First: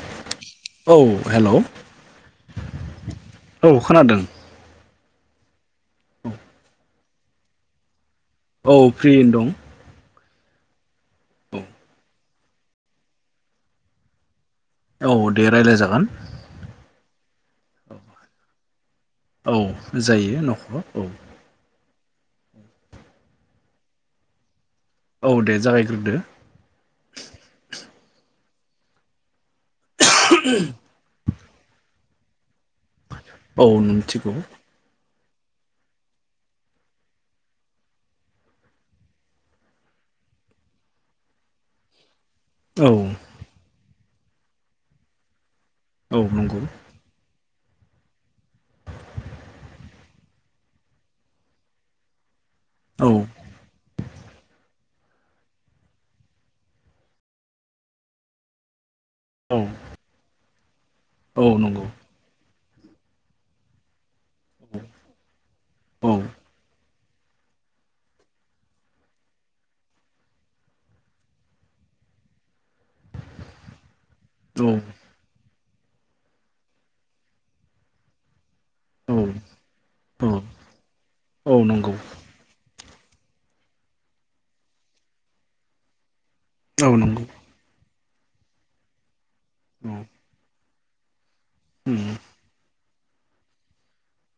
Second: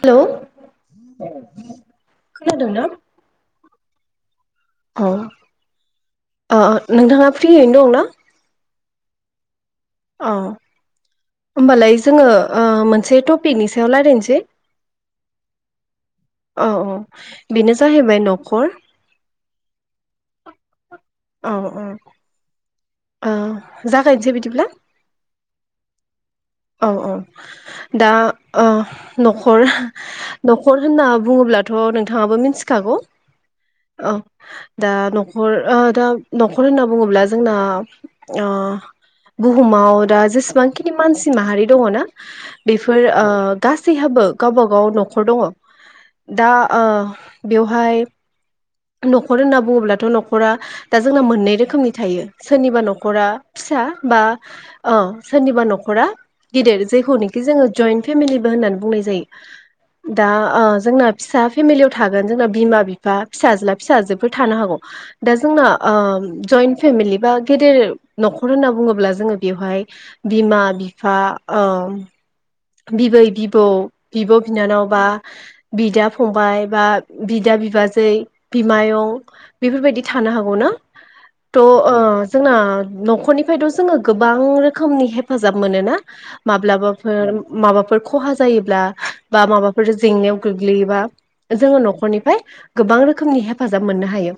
Hello औ hello खोनादोंना? औ खोनादों। औ ओ नोंथाङा फ्रियैनो दंना? औ फ्रियैनो दं। अ औ होमबालाय जोङो ओ मोनसे टपिकनि सायाव रायज्लायनोसै। औ दे रायज्लाय जागोन। औ औ बेनो जाहैबाय न'खर। औ जायो न'खराव औ। ओ जागायनोसै बिदिब्ला? औ दे जागायग्रोदो औ औ दा ओ न'खर न'खर होनना बुङोब्लाथ' नों थाबो मिथि खागौ औ नों औ मिथिगौ दा न नखर ओ दा न'खर होनना बुङोब्ला जोंना ओ बुहुमाव दा जेसेबांखिनि मानसि माहारि दङ ना? औ बेफोर ओ गासैहाबो गावबागाव नखर दङ। औ दा नंगौ ओ बेवहाय न'खर होनना बुङोब्लाथ' न'खरा दा जोंना मोननै रोखोमनि थायो। सोरनिबा औ न'खरा फिसा बा अ सोरनिबा न'खरा गिदिर जायखौनोखि जोङो जयन्ट फेमिलिबो होननानै बुंनाय औ दा ओ जोंना फिसा औ नंगौ फेमिलियाव थागोन जोंना बिमा-बिफा फिसाज्ला फिसाजो बो थानो हौ दा जोंना ओ औ जयेन्ट फेमिलि बा गेदेर न'खर होनना बुङोब्ला जोङो बेवहाय बिमा बिफा ओम बिबै बिबौ बिब बिनानाव बा बिदा फंबाय बा बिदा बिबाजै बिमायं औ बेफोरबायदि थानो हागौ ना औ थ नंगौ ओ जोंना नखरनिफायथ जोङो गोबां रोखोमनि हेफाजाब मोनोना? औ नंगौ औ माब्लाबाफोर माबाफोर खहा जायोब्ला बा माबाफोर जेंनायाव गो गोलैयोबा जोङो उम औ नखरनिफाय गोबां रोखोमनि हेफाजाब मोननो हायो।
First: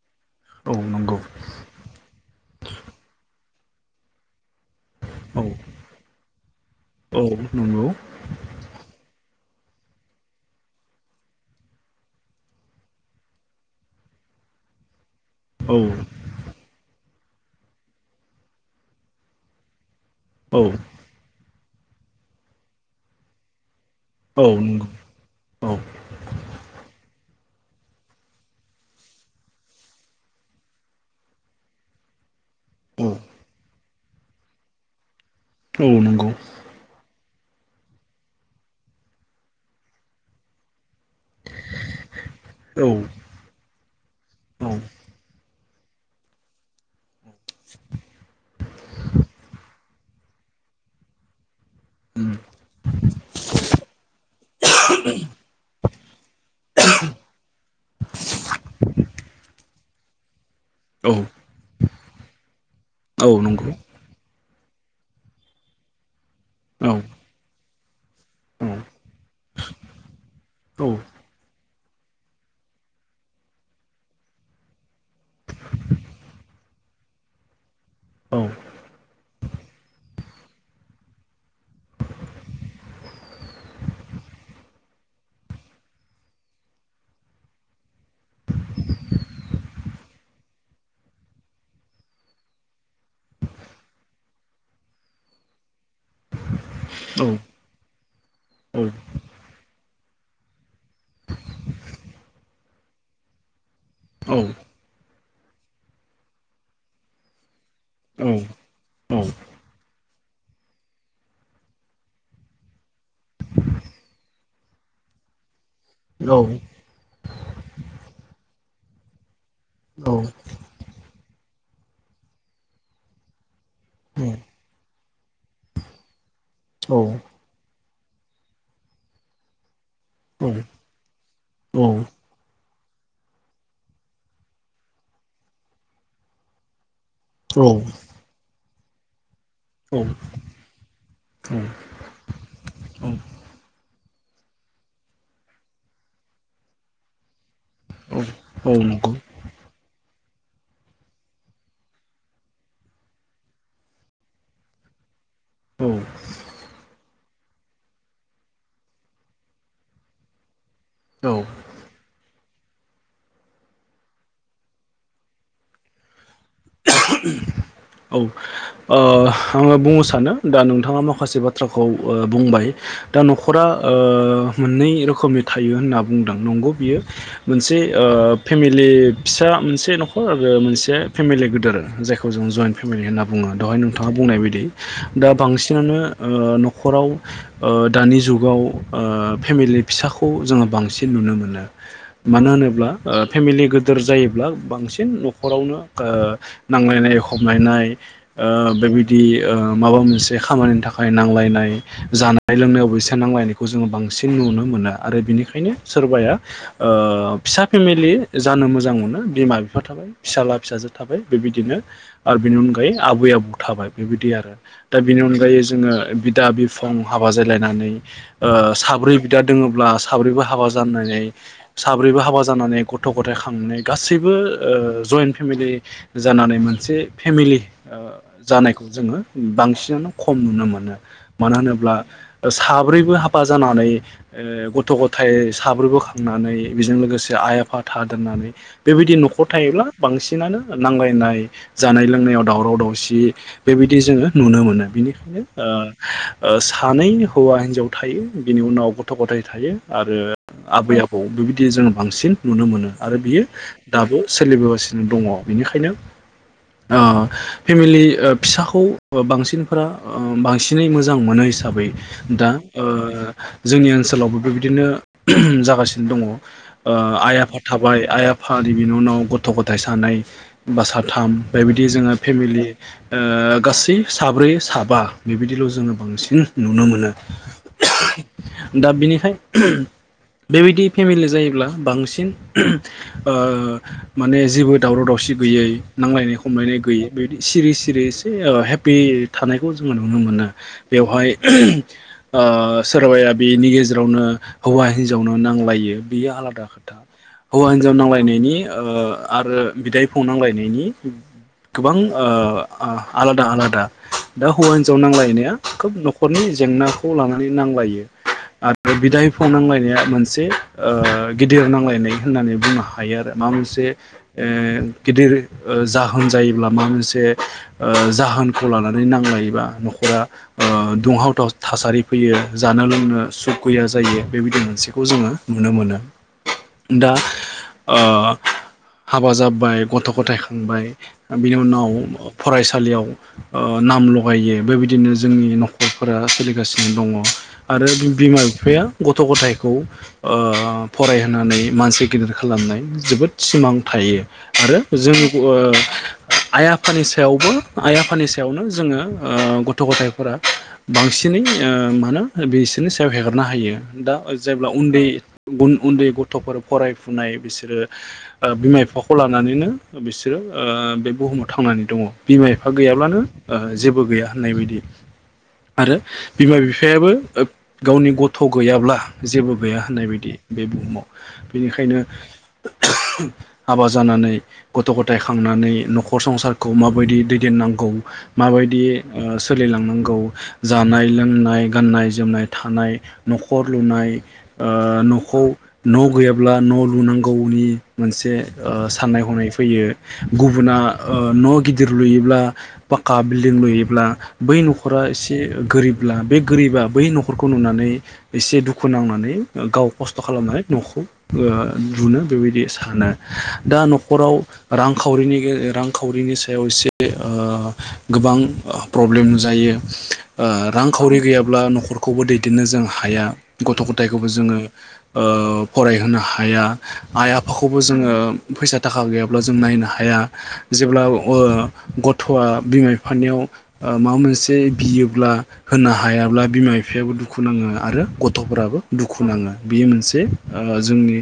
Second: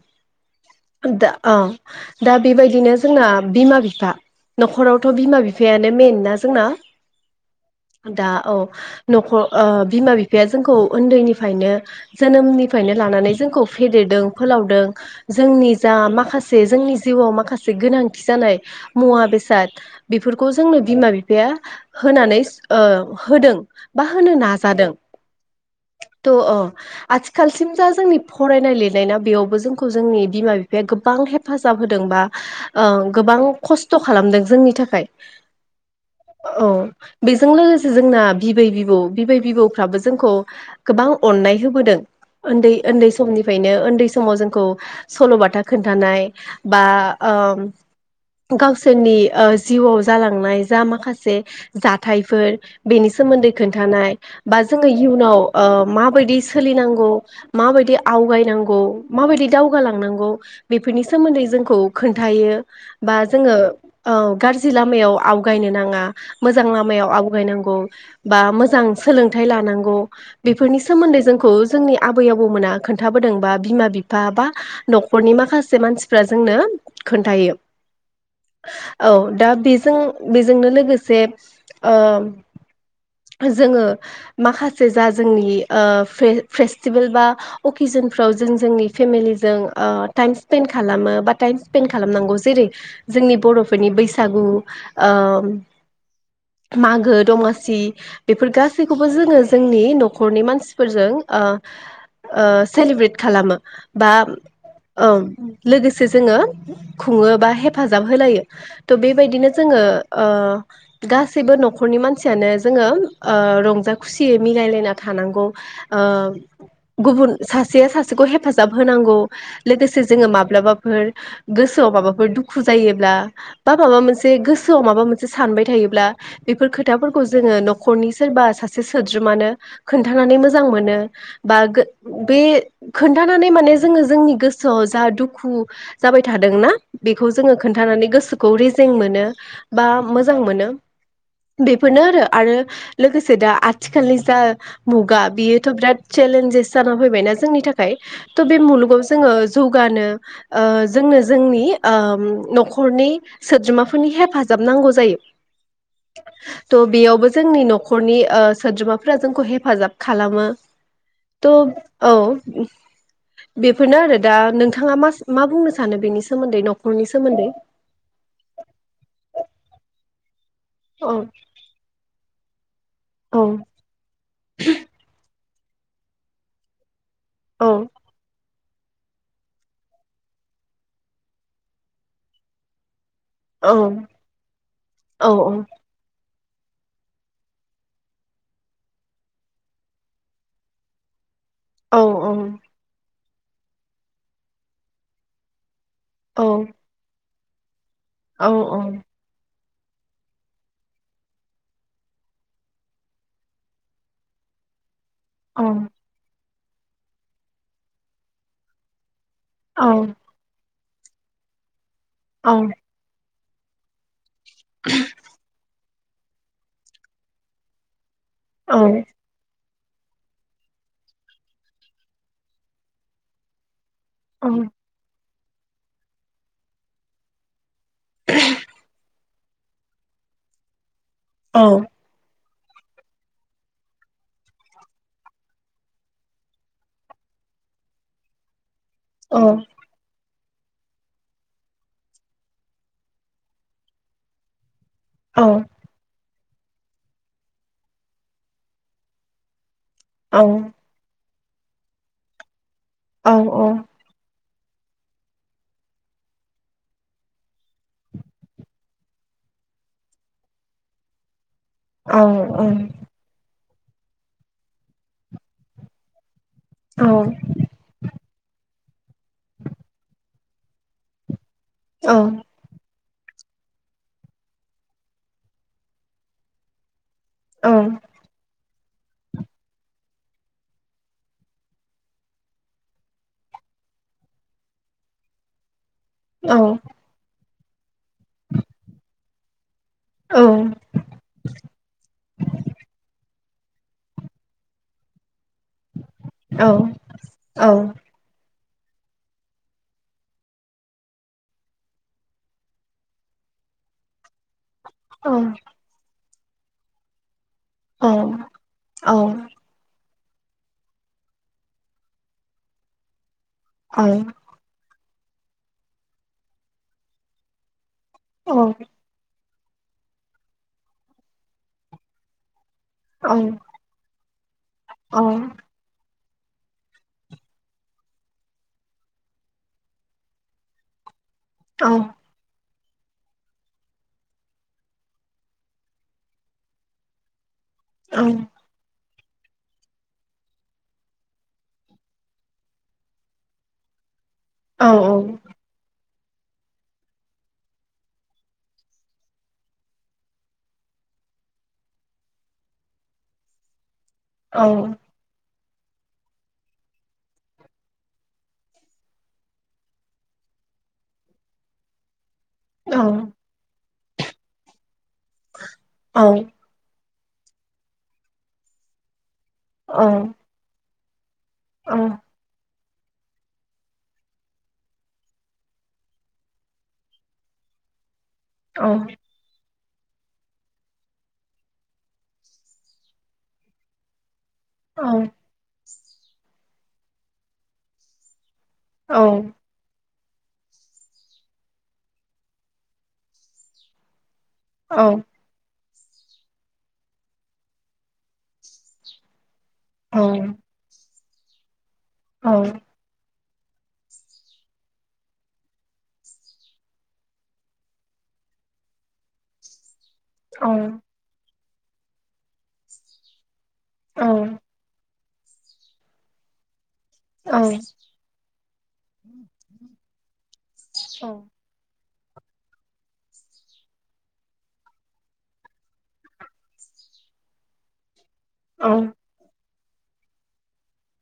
नंगौ दा औ दा बेबायदिनो जोंना बिमा बिफा नखरावथ बिमा औ बिफायानो मेन ना जोंना? औ नंगौ दा औ नख ओ बिमा बिफाया जोंखौ उन्दैनिफ्रायनो जोनोमनिफ्रायनो लानानै जोंखौ फेदेरदों फोलावदों जोंनि औ जा माखासे जोंनि जिउवाव माखासे गोनांथि जानाय मुवा बेसाद बेफोरखौ औ जोंनो बिमा बिफाया होनानैस ओ होदों बा होनो औ नाजादों नंगौ औ थ ओ आथि खालसिम जा जोंनि फरायनाय लिरनाय ना बेयावबो जोंखौ जोंनि बिमा बिफाया गोबां हेफाजाब होदोंबा ओ औ गोबां खस्थ थ खालामदों जोंनि थाखाय औ नंगौ जों लोगोसे जोंना बिबै बिबौ बिबै बिबौफ्राबो जोंखौ गोबां अननाय होबोदों उन्दै औ उन्दै समनिफ्रायनो उन्दै समाव जोंखौ औ सल बाथा खोन्थानाय बा ओम गावसोरनि ओ जिउवाव जालांनाय जा माखासे जा उम थायफोर बेनि सोमोन्दै खोन्थानाय बा जोङो इयुनाव ओ माबायदि सोलिनांगौ माबायदि आवगायनांगौ माबायदि दाव गुवालांनांगौ बेफोरनि औ सोमोन्दै जोंखौ खोन्थायो बा औ जोङो नंगौ ओ गारजि जि लामायाव आवगायनो नाङा मोजा मायाव आवगायनांगौ [inaudible] बा औ मोजां सोलोंथाइ लानांगौ बेफोरनि औ औ सोमोन्दै जोंखौ जोंनि आबै आबौमोना खोन्थाबोदों बा बिमा बिफा बा न'खरनि माखासे मानसिफ्रा जोंनो खोन्थायो औ औ दा बेजों बेजोंनो लोगोसे ओ जोङो माखासे जा जोंनि ओ फेस्टिभेल बा अकेजनफ्राव जों जोंनि फेमिलिजों ओ टाइम स्पेन्ड खालामो बा टाइम स्पेन्ड खालामनांगौ जेरै- जोंनि बर'फोरनि बैसागु ओ मागो औ दमासि बेफोर औ गासैखौबो जोङो जोंनि न'खरनि मानसिफोरजों ओ ओ सेलेब्रेट खालामो बा औ ओं लोगोसे जोङो खुङो बा हे फाजाब औ होलायो थ' बेबायदिनो जोङो ओ गासैबो न'खरनि मानसियानो जोङो ओ रंजा खुसियै मिलायलायना थानांगौ ओ गुबुन सासेया सासेखौ हेफाजाब होनांगौ लोगोसे औ जोङो माब्लाबाफोर गोसोआव माबाफोर दुखु जायोब्ला बा माबा मोनसे गोसोआव माबा मोनसे सानबाय थायो ब्ला बेफोर खोथाफोरखौ जोङो न'खरनि सोरबा सासे सोद्रोमानो खोन्थानानै मोजां मोनो बा गो बे खोन्थानानै माने जोङो जोंनि गोसोआव जा दुखु जाबाय थादोंना बेखौ जोङो खोन्थानानै गोसोखौ रेज जें मोनो बा औ औ मोजां मोनो बेफोरनो आरो आरो लोगोसे दा आथि खालनि जा मुगा बियोथ' बिराद चेलेन्जेस जाना फैबायना जोंनि था खाय औ थ' बे मुलुगाव नंगौ जोङो जौगानो ओ जोंनो जोंनि ओ न'खरनि सोद्रोमाफोरनि हेफाजाब नांगौ जायो। थ' बेयावबो जोंनि न'खरनि ओ सोद्रोमाफोरा जोंखौ हेफाजाब खालामो। त' औ बेफोरनो आरो दा नोंथाङा मा मा बुंनो सानो बेनि सोमोन्दै न' [unintelligible] औ ओ आङो बुंनो सानो दा नोंथाङा औ माखासे बाथ्राखौ ओ बुंबाय दा औ न'खरा ओ मोननै रोखोमनि थायो होनना बुंदों नंगौ बियो। औ मोनसे ओ फेमिलि फिसा मोनसे न'खर आरो मोनसे फेमिलि गो आरो जायखौ जों जइन फेमिलि होनना बुङो औ दहाय नोंथाङा बुंनाय बायदि दा औ बांसिनानो ओ न'खराव ओ दानि जुगाव ओ फेमिलि फिसाखौ जोङो बांसिन नुनो मोनो। औ मानो होनोब्ला ओ फेमिलि गोदोर जायोब्ला बांसिन न'खरावनो ओ नै [unintelligible] नाय ओ औ बेबायदि ओ माबा मोनसे खामानिनि थाखाय नांलायनाय जानाय लोंनायावबो एसे नांलायनायखौ जोंङो बांसिन नुनो मोनो। आरो बिनिखायनो सोरबाया ओ फिसा फेमिलि जानो मोजां मोनो। बिमा बिफा औ थाबाय फिसाला फिसाजो थाबाय बेबिदिनो ओ बेनि औ अनगायै आबै आबौ थाबाय बेबायदि आरो दा बेनि अनगायै जोंङो बिदा बिफं हाबा जालायनानै ओ साब्रै बिदा दोङो अब्ला साब्रैबो हाबा जानानै साब्रैबो हाबा जानानै गथ' गथाय खांनै गासैबो ओ जयेन फेमिलि जानानै मोनसे फेमिलि ओ जानायखौ जोंङो बांसिनानो खम नुनो मोनो। मानो होनोब्ला साब्रैबो हाबा जानानै ओ गथ' गथाय साब्रैबो खांनानै बेजों लोगोसे आइ आफा थादोनानै बेबायदि न'खर थायोब्ला बांसि [unintelligible] नानो नांलायनाय जानाय लोंनायाव दावराव दावसि बेबायदि जोंङो नुनो मोनो। बिनिखायनो ओ ओ सानै हौवा हिन्जाव थायो बिनि उनाव गथ' गथाय थायो। आरो आबै आबौ बि बिदि जोंङो बांसिन नुनो मोनो। आरो बियो दाबो सोलिबोगासिनो दङ। बेनिखायनो ओ फेमिलि फिसाखौ बांसिनफोरा ओ बांसिनै मोजां मोनोसै साबै दा ओ जोंनि ओनसोलावबो बेबायदिनो ओहोम जागासिनो दङ। ओ आइ आफा थाबाय आइ आफा बिनि उनाव गथ' गथाय सानै बा साथाम। बेबायदि जोङो फेमिलि। ओ गासै साब्रै साबा बेबायदिल' जोङो बांसिन नुनो मोनो। दा बिनिखाय बेबायदि फेमिलि जायोब्ला बांसिन ओ माने जेबो। दावराव दावसि गैयै। नांलायनाय खमलायनाय गैयै बेदि। सिरि सिरि एसे ओ हेपि थानाय। खौ जोङो नुनो मोनो बेवहाय ओ सोरबाया बेनि गेजेरावनो हौवा हिनजावनो नां बायो बियो आलादा खोथा हौवा हिनजाव नांलायनायनि ओ आरो बिदायफ नांलायनायनि गोबां ओ आलादा आलादा दा हौवा हिनजाव नांलायनाया खोब न न'खरनि जेंनाखौ लानानै। नांलायो आरो बिदा बिफां नांलायनाया मो मोनसे ओ गिदिर नांलायनाय होननानै बुंनो हायो आरो। [unintelligible] गिदिर ओ जाहोन जायोब्ला माबा मोनसे। ओ जाहोनखौ लानानै नांलायोबा। न'खरा ओ दुंहावथाव थासारि फैयो। जानो लोंनो सुख गैया जायो बेबायदि मोनसेखौ जोङो नुनो मोनो। दा ओ। हाबा जाबाय गथ' गथाय खांबाय। बिनि उनाव फरायसा सालियाव ओ नाम लगायो बेबायदिनो जोंनि न'खरफोरा सोलिगासिनो दङ। आरो बिमा बिफाया। गथ' गथाइखौ ओ फरायहोनानै मानसि गिदिर खालामनाय जोबोद सिमां। थायो। आरो जों ओ आइ आफानि सायावबो आइ आफानि सायावनो जोङो ओ गथ' गथायफोरा बांसिनै ओ मा होनो बिसोरनि सायाव हेगारना होयो। दा जायब्ला उन्दै उन्दै गथ'फोर फरायफुनाय बिसोरो। ओ बिमा बिफाखौ लानानैनो बिसोरो ओ बे बुहुमाव थांनानै दङ। बिमा बिफा गैयाब्लानो ओ जे बो गैया होननाय बायदि। आरो बिमा बिफायाबो। गावनि गथ' गैयाब्ला । जेबो गैया होननाय बायदि, बे बुहुमाव बेनिखायनो [unintelligible] हाबा जानानै गथ' गथाय खांनानै न'खर संसारखौ माबायदि दैदेननांगौ। माबायदि ओ सोलिलांनांगौ? गाव जानाय लोंनाय गाननाय जोमनाय थानाय, न'खर लुनाय, ओ न'खौ न' गैयाब्ला न' लुनांगौनि मोनसे ओ साननाय हनाय फैयो। गुबुना ओ न' गिदिर लुयोब्ला पाक्का बिल्डिं लुयोब्ला बै न'खरा एसे गोरिब अब्ला बे गोरिबा बै न'खरखौ नुनानै एसे दुखु नांनानै गाव खस्थ' खालामनानै न'खौ ओ लुनो बेबायदि दा न'खराव, रांखावरिनि रांखावरिनि सायाव एसे ओ गोबां प्रब्लेम नुजायो। ओ रांखावरि गैयाब्ला नख न'खरखौबो दैदेननो जों हाया गथ' गथायखौबो जोङो ओ फरायहोनो हाया । आय खौबो जोङो फैसा थाखा गैयाब्ला जों नायनो हाया जेब्ला ओ ग थ'आ बिमा बिफानियाव ओ माबा मोनसे बियोब्ला होनो हायाब्ला बिमा बिफायाबो दुखु नाङो आरो गथ'फोराबो दुखु नाङो। बियो मोनसे ओ जोंनि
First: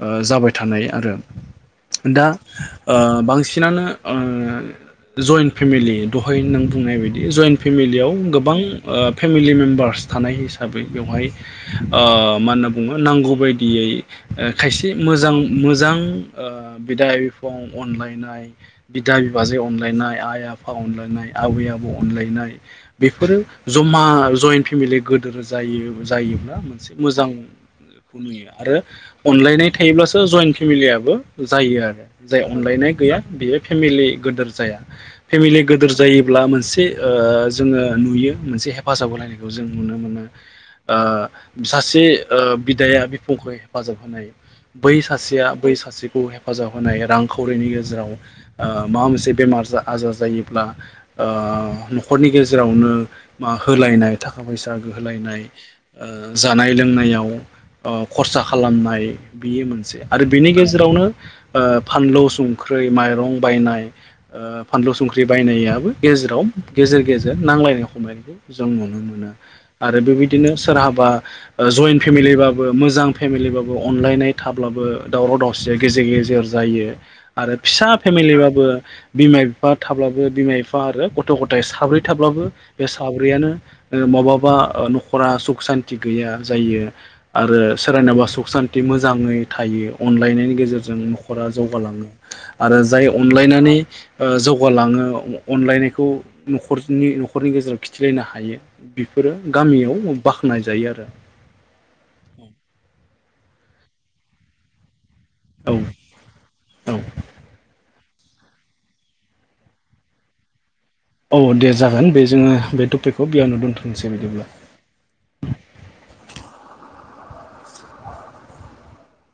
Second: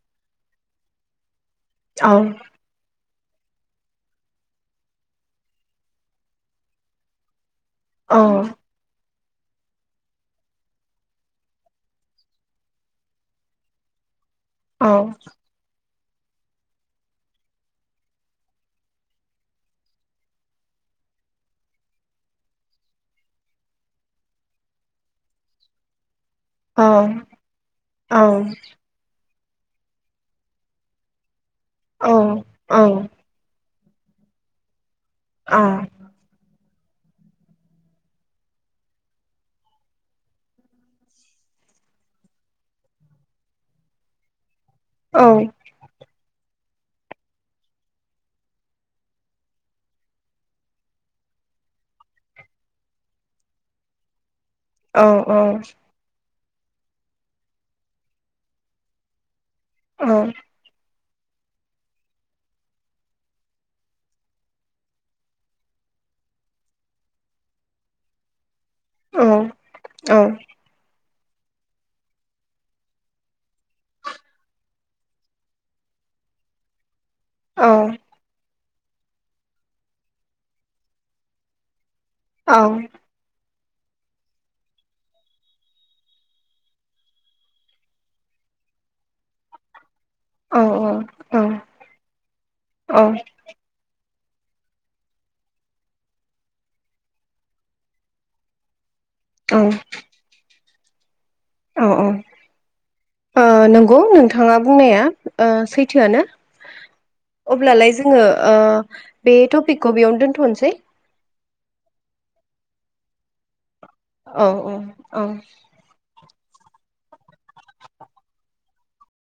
ओ जाबाय थानाय आरो दा ओ बांसिनानो ओ जइन्ट फेमिलि दहाय नों बुंनाय बायदि जइन्ट फेमिलियाव गोबां ओ फेमिलि मेम्बार्स थानाय हिसाबै बेवहाय, ओ मा होनना बुङो नांगौ बायदियै ओ खायसे मोजां मोजां, ओ बिदा बिफं अनलायनाय, बिदा बिबाजै अनलायनाय, आइ आफा अनलायनाय, आबै आबौ अनलायनाय बेफोरो जमा जइन्ट फेमिलि गोदोर जायो। जायोब्ला मोनसे मोजां नुयो आरो अनलायनाय थायोब्ला जइन्ट फेमिलियबो जायो औ आरो जाय अनलायनाय गैया बेयो फेमिलि गोदोर जाया। फेमिलि गोदोर जायोब्ला मोनसे ओ जोङो नुयो मोनसे हेफाजाब होलायनायखौ जों नुनो मोनो ओ सासे ओ बिदाया बिफंखौ हेफाजाब होनाय। बै सासेया बै सासेखौ हेफ फाजाब होनाय रांखावरिनि गेजेराव ओ माबा मोनसे बेमार आजार जायोब्ला ओ न'खरनि गेजेरावनो मा होलायनाय थाखा फैसा गोहोलायनाय ओ जानाय लोंनायाव ओ खरसा खालामनाय। बियो मोनसे आरो बिनि गेजेरावनो ओ फानलु, संख्रै, माइरं बायनाय ओ फानलु, संख्रि बायनायाबो गेजेराव गेजेर गेजेर नांलायनाय हमलाय जों नुनो मोनो आरो बेबायदिनो सोरहाबा ओ जयेन्थ फेमिलिबाबो मोजां फेमिलिबाबो अ अनलायनाय थाब्लाबो दावराव दावसिया गेजेर गेजेर जायो। आरो फिसा फेमिलि बाबो बिमा बिफा थाब्लाबो बिमा बिफा आरो गथ' गथाय साब्रै थाब्लाबो औ बे साब्रैयानो ओ माबाबा ओ न'खरा सुख सान्ति गैया जायो आरो सोरानावबा सुख सान्त ति मोजाङै थायो। अनलायनायनि गेजेरजों न'खरा जौगालाङो आरो जाय औ औ अनलायनानै ओ जौगालाङो अनलायनायखौ न'खरनि न'खरनि गेजेराव खिथिलायनो हायो। बेफोरो गामियाव बाख्नाय जायो आरो दा ओ ओ नंगौ नोंथाङा बुंनाया। ओ औ सैथोआनो औ अब्लालाय जों आङो ओ बे टपिकखौ बेयावनो दोनथ'नोसै। औ दे जागोन बे जोङो बे टपिकखौ बियावनो दोनथ' औ अ औ